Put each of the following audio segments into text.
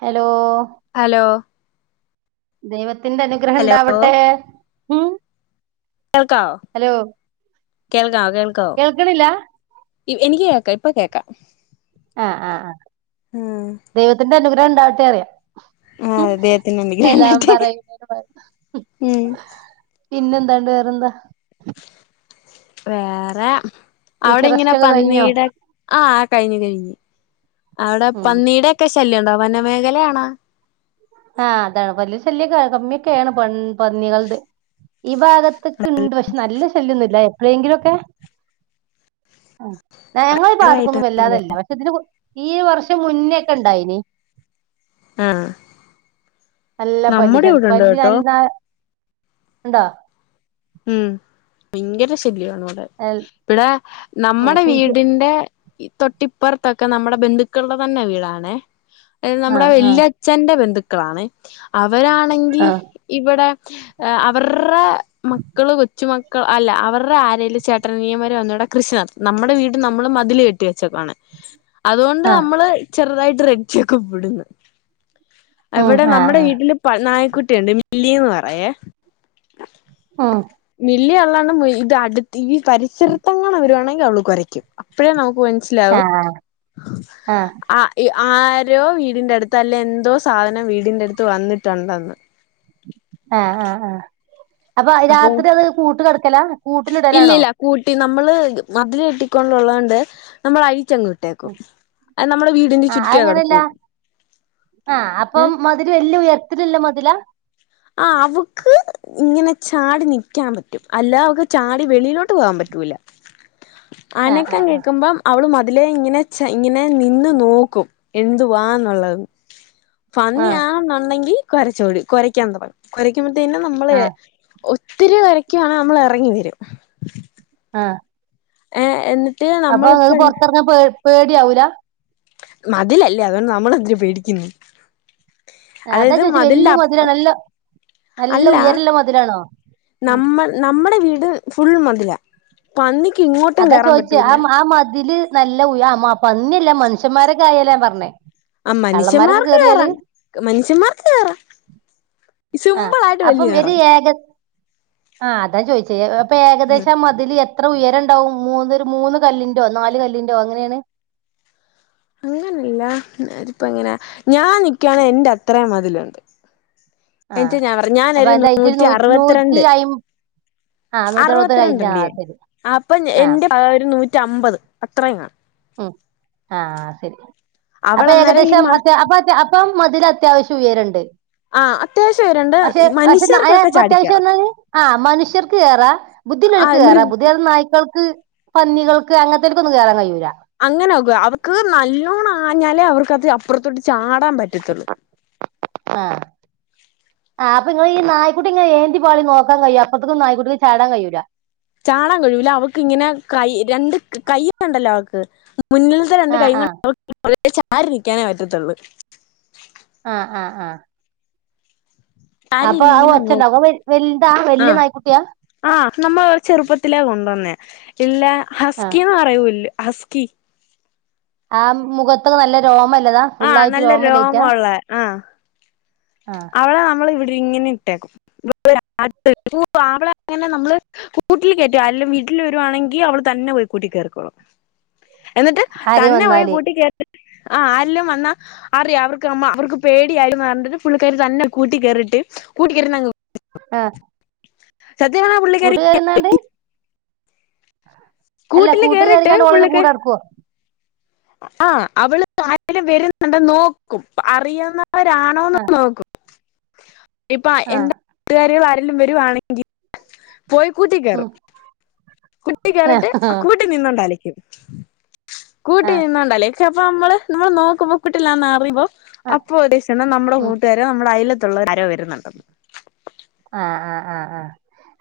Hello hello ദൈവത് ത്തിന്റെറെ അനുഗ്രഹം ഉണ്ടാവട്ടെ ഉം കേൾക്കാവ ഹലോ കേൾക്കാവ കേൾക്ക കേൾക്കണില്ല എനിക്ക് കേൾക്കാം ഇപ്പൊ കേക്ക ആ് ആ ആ് ദൈവത്തിന്റെ അനുഗ്രഹ രണ്ടാ ആത്തെേ അറിയാം ഉം ആഹ് ദൈവത്തിന്റ അനുഗ്രഹം സലാം ഉണ്ടാകട്ട പറയുന്നതിന് പകരം പിന്നെന്താണ്ട് വേറെന്താ വേറെ ഉച്ച അവിടെ ഇങ്ങനെ റസ്റ്റ് ഒക്കെ കഴിഞ്ഞോ പന്നീടെ ആ കഴിഞ്ഞ് കഴിഞ്ഞ് അവിടെ ഉം പന്നീടെ ഒക്കെ ശല്യംണ്ടാവ വനമേഖലയാണ് ആഹ അതാണ് പല്ിയല് ശല്യൊക്ക [unintelligible] കമ്മിയൊക്കെയാണ് പ പന്നികളുടെ ഈ ഭാഗത്തൊക്കെ ഉണ്ട് പക്ഷെ നല്ല ശല്യൊന്നും ഇല്ല അ എങ്കിലോക്കെ ആ ഞങ്ങള ആയിട്ട് ബാതിക്കൊന്നും വല്ലാതല്ല പക്ഷെ ഇതിന് ഈ വർഷം മുന്നേക്കെ ഉണ്ടായിനി ആഹ നല്ല പല്ലി ശല്യ പല്ലി നല്ലാ ഉണ്ടാ ഉം ഭയങ്കര ശല്യാ ഇവിടെ ഉം നമ്മടെ കുഴിച്ച് വീടിന്റെ ഈ തൊട്ടിപ്പുറത്തൊക്കെ നമ്മുടെ ബന്ധുക്കളുടെ തന്നെ വീടാണേ അത് നമ്മുടെ ആഹ് ആഹ് വല്യച്ഛന്റെ ബന്ധുക്ക ക്ണാണ് അവരാണെങ്കി ആഹ് ഇവിടെ അവർടെ മക്കള് കൊച്ചുമക്കൾ അല്ല അവർടെ ആരേലും ചേട്ടനനിയന്മാർ വന്നിവിടെ കൃഷിനടത്തും നമ്മുടെ വീട് നമ്മള് മതില് കെട്ടി വെച്ചേക്കാണ് അതുകൊണ്ട് ആഹ് നമ്മള് ചെറുതായിട്ട് [unintelligible] ഇവിടുന്ന് ഉം ഇവിടെ നമ്മടെ ആഹ് വീട്ടില് പ നായ കുട്ടിയുണ്ട് മില്ലീന്ന് പറയുവേ ആഹ് മില്ലിയുള്ളോണ്ട് [unintelligible] ഇത് അടുത്ത് ഈ പരിസരത്തെങ്ങാണും വരുവാണെങ്കി അവള് കൊരയ്ക്കും അപ്പഴേ നമു ക്ക് മനസിലാവും ആഹ് ആഹ് ആ [unintelligible] ആരോ വീടിന്റെ അടുത്ത് അല്ലെ എന്തോ സാധനം വീടിന്റെ അടുത്ത് വന്നിട്ടൊണ്ടെന്ന് ആഹ് ആഹ് ആഹ് അപ്പൊ രാത്രി അത് കൂട്ടി കിട ക്കലാ ഇല്ലില്ല കൂട്ടി ന മ്മള് മതില് കെട്ടിക്കൊണ്ടൊള്ളോണ്ട് നമ്മള് അയ് ആഹ് അത് ചുറ്റുവേ അങ്ങനെയല്ല കിടക്കുള്ളൂ ആഹ് അപ്പൊ ഏ മതില് വലിയ ഉയരത്തിലിള്ള മതിലാ ആഹ് അവക്ക് ഇങ്ങനെ ചാടി നിക്കാൻ പറ്റും അല്ലാതവക്ക് ചാടി വെളിയിലോട്ട് പോവാൻ പറ്റൂല. ആഹ് അനക്കം ആഹ് ആഹ് കേക്കുമ്പം അവള് മ തിലെ ഇങ്ങനെ ചെ ഇങ്ങനെ നിന്ന് നോക്കും എന്തുവാന്നൊള്ളത് ആഹ് പന്നിയാണെന്നൊണ്ടെങ്കി കൊരച്ചോളിൻ കൊരയ്ക്കാ എന്താകൊഴപ്പം കൊരക്കാൻ ത്തിനു നമ്മളെ ആഹ് ഒ ഒത്തിരി കരക്കുവാണെ നമ്മളെറങ്ങി വരും ആഹ ഏ എന്നി അപ്പൊ നിങ്ങക്ക് പുറത്തിറങ്ങാ പേ പേടിയാവുല്ല മതിലല്ലേ അതുകൊണ്ട് നമ്മളെന്തിന പേടിക്കുന്നെ അതാ ചോദിച്ചെ വല്യ മതില നല്ല നല്ല അല്ല ഉയരൊള്ള മതിലാണോ ഉം അത് ഫുൾ മതില അതാ ചോദിച്ചെ ആ മ ആ മതില് നല്ല ഉയ ആ മ പന്നിയല്ല മനു നുഷ്യന്മാരുടെ കാര്യവെല്ലാം പറഞ്ഞേ ആ മനുഷ്യന്മാർ കയറാ മനുഷ്യന്മാർയറാ ആ അപ്പം ഒരു ഏക ആഹ അതാ ചോദിച്ചേ ഏകദേശം മതില എ എത്ര ഉയരണ്ടാവും മൂന്ന് ഒരു മൂന്ന് കല്ലിറോ നാല് കല്ലിറോ അങ്ങനെയാണ് അങ്ങനല്ല ഇപ്പ എങ്ങനെ ഞാൻ നിക്കണ എൻന്റെ അത്രയും മതിലുണ്ട് ആഹ് എനി ഞ പറ അപ്പൊ ഞാനരു അതിന്റെ ഹൈറ്റ് നൂറ്റി നൂ നൂറ്റി അറുപത്തിരണ്ട് അയ് ആഹ് നൂറ്ററുപത് അറുപത്തിരണ്ട കഴിഞ്ഞ ഉണ്ടേ ആഹ് ശരി അപ്പൊ ആഹ് എന്റെ ഒരു നൂറ്റി നൂറ്റമ്പത് അത്രങ്ങാണ് ഉ ആഹ ശരി അവൾ അപ്പൊ അന്നേരം ഈ ഏകദേശം അപ്പ ഇപ്പം മതിൽ അത്യാവശ്യം ഉയരണ്ട് ആ അത്യാവശ്യം രണ്ട് പക്ഷെ പക്ഷെ മനുഷ്യർക്കൊക്കെ ചാടിക്കയറാം അത്യാവശ്യംന്ന ആ മനുഷ്യർക്ക് കേയറാ ബുദ്ധിക്ക് ആ മൃ കേയറാ ബുദ്ധി നായ്ക്കൾക്ക് പന്നികൾക്ക് അങ്ങനത്തെൊക്കൊന്നന്ന് കയറാൻ കഴിയൂരാ അങ്ങനെക്ക അവർക്ക് നല്ലോണം ആഞ്ഞാലേ അവർക്ക്ത് പ്ര ചാടാൻ പറ്റത്തുള്ളൂ ആ അപ്പൊ നിങ്ങള് ഈ ന്ക്കുട്ടിങ്ങെ ന്തി പാള നോക്കാൻ കഴിയോ അപ്പഴേക്കും നായക്കുട്ട ചാടൻ കഴിയൂല്ലാ ചാണം കഴൂല അവക്ക് ഇങ്ങനെ കൈ രണ്ട് കയ്യ ഉണ്ടല്ലോ അവക്ക് മുന്നിലത്തെ രണ്ട് ആഹ് കൈ ആഹ് ചാരി നിക്കാനെ പറ്റത്തുള്ള് ആ ആ ആ ആര് ഇനി ഇങ്ങനെ നോക്കും ഒച്ചണ്ടാവും വ വലുതാ ആ വല്യ നായ്ക്കുട്ടിയാ ആ നമ്മള് ചെറുപ്പത്തിലേ കൊണ്ടുവന്നേ ഇല്ല ആ ഹസ്കിന്ന് പററൂല്ല അസ്ക്കി ആ മുഖത്തൊക്ക നല്ല രോമല്ല ആ നല്ല രോമ ഉള്ള ആഹ ആ അവള നമ്മള് ഇ ഇങ്ങനെ ഇട്ടേക്കും അവള അങ്ങനെ നമ്മള് കൂട്ടിൽ കേയറ്റ എല്ലാം വീട്ടിൽ വരുവാണെങ്കിൽ അവള് തന്നെ പോയി കൂട്ടി കേയറക്കോളും എന്നിട്ട് ആരേം തന്നെ പോഴി വന്നാല് കൂട്ടി കേറി് ആ അരിലും വന്നാ അറിയാം അവർക്ക് അമ്മ അവർക്ക് പേടിയ ആായി പറഞ്ഞട്ട പുള്ളിക്കാരി തന്നെ കൂട്ട കയറിട്ട് കൂട്ടി കയറി ആ പറഞ്ഞാ പുള്ളിക്കാരി കൂട്ടുകരുന്നാണ്ട് അല്ല കൂട്ടില് കൂട്ട് കേറിട്ട് കെറിക്കാണ്ട് ഒളെന്നെ കൂട് പുള്ളിക്കാരി അടക്കോ ആ അവൾ ആരെലും വെരുന്ന് ഇണ്ടെന്ന് നോക്കും അറിയാന്നാ വെര് ആണോന്ന് ആ നോക്കും ഇപ്പാ ആ എന്തെ കൂട്ട്കാരികൾ ആരെ ലും വെരുവാണെങ്കി പോയി ഉം കൂട്ടിക്കെറും കൂട്ടി ആ കെറിട്ട് കൂട്ടിനിന്നു അലെക്കും ആ കൂട്ടി നിന്നോണ്ട് അല്ലെ ച്ചെ അപ്പ അമ്മൾ നമ്മൾ നോക്കുമ്പോ കിട്ടില്ലാന്ന് അറിയിമ്പോ ആ അപ്പ നമ്മെളെ ഉം കൂട്ട്കാരെ നമ്മെടെ അയലെ ത്തുള്ളോര് ആരോ വെരുന്നുണ്ടെന്ന് ആ ആ ആ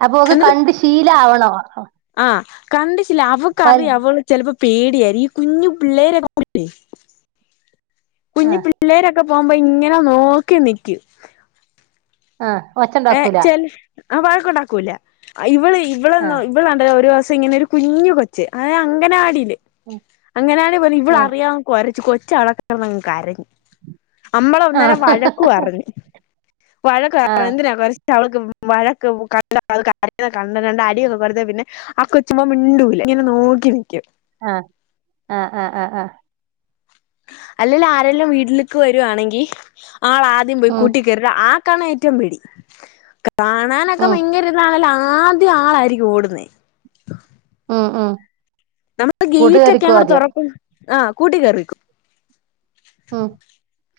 അപ്പൊ ഓക്ക് കണ്ട് ശീല ആവണോ ആ കണ്ട് ശീ അവക്കറിയാം അവള് ചിലപ്പോ പേടിയ ഈ കുഞ്ഞു പിള്ളേരെക്ക ആ കുഞ്ഞ് പിള്ളേരൊക്കെ ക്കെ പോകുമ്പോ ഇങ്ങനെ നോക്കി നിക്കൂ ആഹ് ഒച്ചണ്ടാക്കൂല ആ വഴക്കുണ്ടാക്കൂല്ല ഇവള് ആ ഇവളന്നോ ഇവിളണ്ട് ഒരുസം പ്പങ്ങനെ ഒരു കുഞ്ഞ് കൊച്ച് അത് അങ്ങനാടിലെ ഉം അങ്ങനെയാണ് ഇവള് ആ അറിയാ കൊരച്ചു കോരച്ചു കൊച്ച് അവിടെ കിടന്ന്ങ് കരഞ്ഞു കര അമ്മള ആ ഒന്നേരം വഴക്കു പറഞ്ഞു വഴക്ക് ആ എന്തിനാ പരസ് അവക്ക് വഴക്ക് കണ്ട് കണ്ട് അടിയൊക്കെ കൊടുത്ത് പിന്നെ ആക്കൊച്ചുമ്പോ മിണ്ടൂല്ല ഇങ്ങനെ നോക്കി നൽക്കും ആഹ് ആഹ് ആഹ് ആഹ് ആഹ് അല്ലല്ല ആരെല്ലാം വീട്ടിലേക്ക് വരുവാണെങ്കിൽ ആള ആദ്യം പോയി ഉം കൂട്ടി കേറി ആ ക്കാണ് ഏറ്റവും പേടി കാണാനൊക്കെ ഉം ഭയങ്കര ഇതാണല്ലോ ആദ്യം ആളായിരിക്കും ഓടുന്നേ ഉം ഉം നമ്മക്ക് ഗേയിറ്റൊക്കെ കൂട്ടുകേറിക്കോ അങ്ങൊട്ട് ആദ്യം തൊറക്കു ആഹ് കൂട്ടിക്കേറിനിക്കും ഉം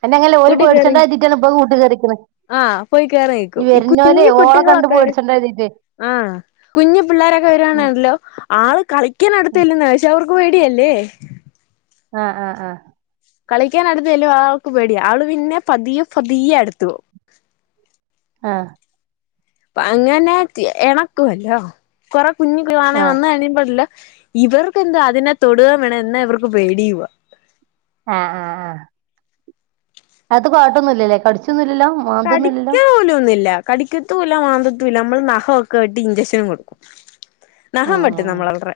അയ്നങ്ങല്ലെ ഓല് കേറി പേടിച്ചോണ്ടാരിക്കുല്ലോ [unintelligible] ആഹ് പോയി കേറി നിക്കും ഈ കുഞ്ഞ് ഓളെ കണ്ട് കുട്ടികളൊക്കെ പേടിച്ചണ്ട കരുതിട്ട് ആഹ് കുഞ്ഞു പിള്ളോരൊക്കെ ഉം വരുണല്ലോ ആള് ഉം കളിക്കണടുത്ത്ചെല്ല്ന്നയ പക്ഷെ അവർ- പേടിയല്ലേ? ആഹ് ആഹ് ആഹ്- കളിക്കാൻ അടുത്ത് ചെല്ല്വാ അവക്ക് പേടിയ അവള് പിന്നെ പതിയെ പതിയെ അടുത്തു പോവും - ആഹ്- അങ്ങനെ എണക്കുവല്ലോ കൊറ- കുഞ്ഞുങ്ങ്ളാണെേ ആഹ് ആഹ് വന്ന് കഴിയൻ പാടില്ല - ഇവർക്ക്ന്താ അതിനെ തൊടുകേം വേണം എന്നാ ഇവർക്ക് പേടിയുവാ- ആഹ് ആഹ് ആഹ് - അത് കൊഴപ്പമൊന്നുമില്ലല്ലേ കടിച്ചൊന്നുമില്ലല്ലോ? കടിക്കാ പോലൊന്നുല്ല കടിക്കത്തുല്ല മാന്തത്തു- ഇല്ല നമ്മൾ നഹം ഒക്കെ വെട്ടി ഇഞ്ചെക്ഷനും കൊടുക്കും- ഉം നഹം വട്ടും ഉം നമ്മളവർട്രേ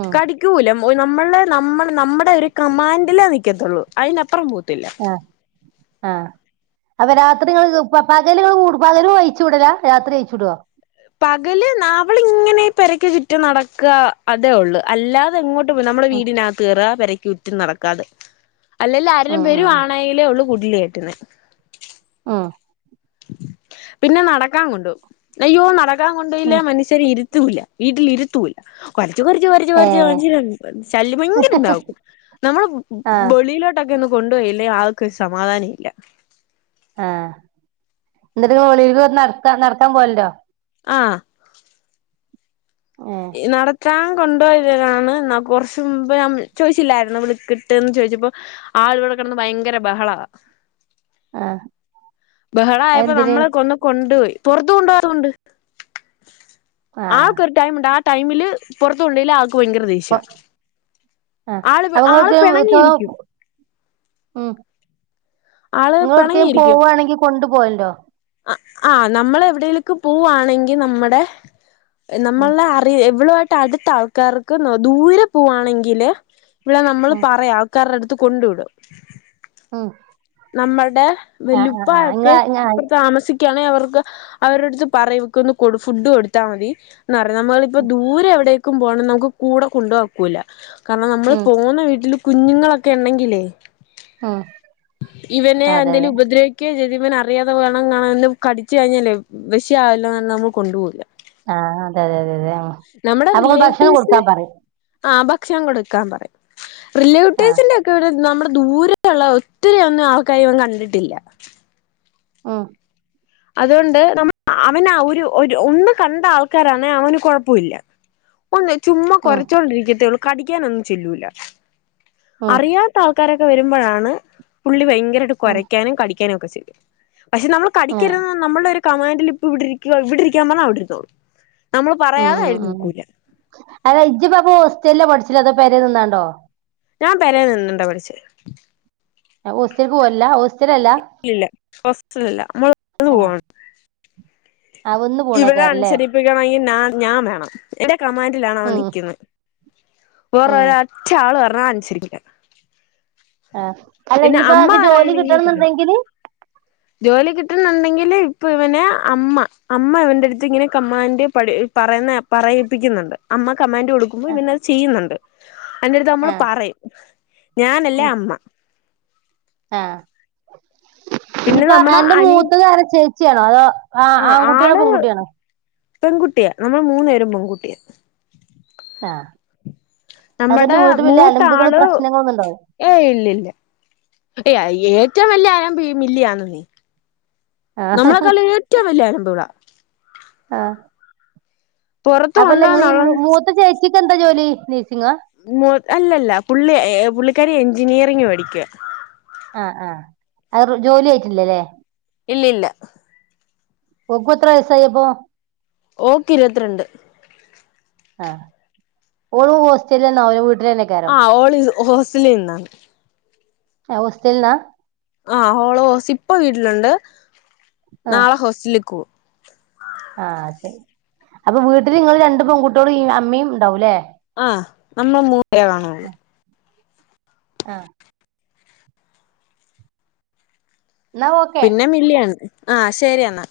ഉം കടിക്കൂല- പോയി നമ്മള് നമ്മള് നമ്മടെ ഒരു കമാൻഡിലേ നിക്കത്തൊള്ളൂ അതിനപ്പുറം പോ ത്തില്ല- ഉം ആഹ് ആഹ് അപ്പൊ രാത്രി നിങ്ങൾ പകലുൾ പകലും അഴിച്ചു വിടൂല രാത്രി അഴിച്ചു വിടുവോ? പകല് അവളിങ്ങനെ പെരക്ക് ചുറ്റ നടക്കുക അതേ ഒള്ള് അല്ലാതെ എങ്ങോട്ട് നമ്മടെ ഉം വീടിനകത്ത് കേറ പെര ക്ക് ചുറ്റും നടക്കാ തെ. അല്ലെലും ആരെലും ഉം ഉം വെരുവാണെയിലേ ഒള്ളൂ കു വെല്ല്യേട്ടന് ആഹ്. പിന്നെ നടക്കാൻ കൊണ്ടോവും അയ്യോ നട ക്കാൻ കൊണ്ടോയില്ല ഉം മന്ഷ്യന് ഇരി ത്തൂല വീട്ടില് ര്ത്തൂല ക്കൊ ര്ച്ച് കൊര്ച്ച് കൊര്ച്ച് ഏഹ് കൊര്ച്ച് [unintelligible] ശല്യം ഭയങ്കര ണ്ടാകും നമ്മള് ബ് ബ് ആഹ് ബളിയിലോട്ടൊക്കൊന്ന് കൊണ്ടോയില്ലേ ആക്ക് സമാധാന ഇല്ല. ആഹ് ന്നട്ട് [unintelligible] വെളിയില് നടക്കാ നടത്താം പോവല്ണ്ടോ? ആഹ് ഏഹ് ഇ നട ത്താൻ കൊണ്ട് പോയതാണ് ന്ന കൊർച്ച് മുമ്പ് ഞാം ചോയ്ച്ചില്ലായിര്ന്നോ വിള് ക്ക്ട്ട്ന്ന് ചോയ്ച്ചപ്പോ ആള് വടെ കെടന്ന് ഭയങ്കര ബഹളാ. ആഹ് ബഹള ആയപ്പോ അതെന്തിന് നമ്മള ഒന്ന് കൊണ്ടുപോയി. പുറത്ത കൊണ്ടോവാത്ത കൊണ്ട്. ആഹ് ആൾക്കൊരു ടൈം ഉണ്ടാ ടൈമില് പുറത്തുണ്ടെ അ അ ആള് ആള് അങ്ങക്ക് പിണങ്ങിയിരിക്കും ഉം. ആള് നിങ്ങ എടക്കും പോവുവാണെങ്കിൽ കൊണ്ട പോയിണ്ടോ? അ ആഹ് നമ്മൾ എവിടെേലേക്ക് പോവുവാണെങ്കിൽ നമ്മുടെ ഉം നമ്മള അറിയ എവിളോ അടുത്ത ആൾക്കാർക്ക് ദൂരെ പോവാണെങ്കില് ഇവിടെ നമ്മള് ഉം പറയാം ആൾക്കാടെ അടുത്ത് കൊണ്ടു വിടും. ഉം. നമ്മുടെ ആഹ് ആഹ് ആഹ് ഇങ്ങള് വെല്ലുപ്പൊക്കെ ഇങ്ങള് ഇപ്പ താമസിക്ക അവർക്ക് അവരുടെ അടുത്ത് പറയും ഇവർക്ക് ഒന്ന് കൊടു ഫുഡ് കൊടുത്താൽ മതി. എന്ന നമ്മളപ്പോ ദൂരെ എവിടെ പോ നമുക്ക് കൂടെ കൊണ്ടോവാൻ ഒക്കൂല്ല. കാരണം നമ്മള് ഉം പോകുന്ന വീട്ടില് കുഞ്ഞുങ്ങളൊക്കെ ഉണ്ടെങ്കില് അ ഇവനെ അന്തേലും ഉഭദ്രക്കെ ചെ അറിയാതെ വേണം [unintelligible] കടിച്ചച്ച് കഴിഞ്ഞാൽ വിഷിയ ആല്ലോ എന്നല്ല നമ്മൾ കൊണ്ടുപോകില്ല ആഹ അതെഅതെ അതെ നമ്മുടെ അപ്പൊങ്ങൾ ഭക്ഷണം റിലേറ്റീവ്സിന് കൊടുത്താൻ പറയ് ആ ഭക്ഷണം കൊടുക്കാൻ പറയ ആഹ് റിലേറ്റീവ്സിന്റക്കെ ഒക്കെ നമ്മ ദൂരള്ള ഒരു ഒത്തിരി ഒന്നും ആ കൈവൻ കണ്ടിട്ടില്ല അ അതുകൊണ്ട് നമ്മ അവന ഒരു ഒന്ന് കണ്ട ആൾക്കാരാണ് അവന് കൊഴപ്പമില്ല ഒന്ന ചുമ് ഉം കുറച്ചോണ്ടിരിക്കത്തേള്ളൂ കടിക്കാനെന്നുംചെല്ലൂല ഉം അറിയാത്ത ആൾക്കാരെ വരുമ്പോഴാണ് പുള്ളി ഭയക- ഉം കുയ്ക്കാനും മരിക്കാനും നോക്കെ ചെയ്യും പക്ഷെ നമ്മൾ ക- ആഹ് [unintelligible] നമ്മളന്ന ഒരു കമാൻറ്റിൽ ഇപ്പ ഇവിടെ ഇരിക്ക ഇവിടെ ഇരിക്കാൻ പറഞ്ഞാൽഅവിടെന്നോള്ളു ഉം ഉ ഉ അല്ല ഇച്ച് പ്പ അ ഓസ്റ്റലില പഠിച്ച [unintelligible] അതോ പേരെ നിന്നാണ്ടോ ഞാൻ പര നിന്നിണ്ടോ പഠിച്ച ഞാൻ ഓസ്റ്റലിൽക് പോവല്ലല്ല ഓസ് ഇല്ല ഫാസ്റ്റിലില്ല നമ്മള് ആഹ് പോവാണ് ആഹ് വന്ന് ഇവിടെ പോണേക്കാരല്ലേ അനുസരിപ്പിക്കണമെങ്കിൽ ൻ ഞാൻ വേണം എന്റെ കമാൻറിലാണ് അവൻ ഉം നിക്ന് വേറെ ഉം ഒരറ്റ ആളും യെ അനുസരിക്കില്ല അ അല്ല പിന്നെ അമ്മ ഇനിയിപ്പോആൾക് ജോലി പറയാണെങ്കി കിട്ടണം പറയും എന്നുണ്ടെങ്കില് ജോലി കിട്ടുന്നുണ്ടെങ്കില് ഇപ്പ ഇവനെ അമ്മ അമ്മ ഇവന്റെ അടുത്ത് ഇങ്ങനെ കമ്മാൻഡറ് പ പറയുന്ന പറയിപ്പിക്കുന്നുണ്ട് അമ്മ കമാൻഡറ് കൊടുക്കുമ്പോ ഇവൻ അത് ചെയ്യുന്നുണ്ട് അതിനറടുത്ത് നമ്മള് ആഹ് പറയും ഞാനല്ലേ അമ്മ ആ പിന്നെ നമ്മടെ ഇനിപ്പോഎന്റെ അനി മൂത്ത് ആരാ ചേച്ചിയാണോ അതോ ആ ആൺകുട്ടിയാണോ പെൺകുട്ടിയാണോ പെൺകുട്ടിയ നമ്മൾ മൂന്നു പേരും പെൺകുട്ടിയ അ നമ്മുടെ മൂത്താള് പ്രശ്നങ്ങളൊന്നും ഉണ്ടാവില്ല ഏ ഇല്ലില്ല ഏറ്റവും വലിയ അലമ്പ് ഈ മില്ലിയാന്ന് നീ ആഹ് നമ്മളെ കാളീ ഏറ്റവും വലിയ അലംമ്പ് കളാ ആ പുറത്ത് അപ്പ ലെ നിങ്ങള ഈ കൊണ്ടോന്നുള്ള മൂ മൂത്ത ചേച്ചി ച്ചിക്ക് എന്താ ജോലി നഴ്സിംഗോ മൂ അല്ലല്ല പുള്ളി എ ഏ പുള്ളി കാരി എഞ്ചിനീയറിംഗ് പഠിക്കുവാ അ ആ അവറ് ജോലി ആയിട്ടില്ലല്ലേ ഇല്ലില്ല ഓക്കു എത്ര വയസായെപ്പോ ഓക്കെ ഇരുപത്തിരണ്ട് ആ ഓരോ ഹോസ്റ്റലീന്ന് അവരെ വിട് ആ ഓളീ ഹോസറ്റലീന്നാ ആ ഹോസ്റ്റൽലാ ആ ഓള് ഹോസ്റ്റ ഇപ്പ വീട്ടിലുണ്ട് ആ നാള ഹോസ്റ്റലിക്ക് പോകും ആ ശരി അപ്പ വീട്ടില് നിങ്ങൾ രണ്ട് പെൺകുട്ട്യോളും ഈ അമ്മയും ഉണ്ടാവൂല്ലേ ആ നമ്മ മൂത്തയാളാണു പോയേ ആ എന്നാ ഓക്കെ പിന്നെ മില്ലിയാണ് ആ ശെരിയെന്നാ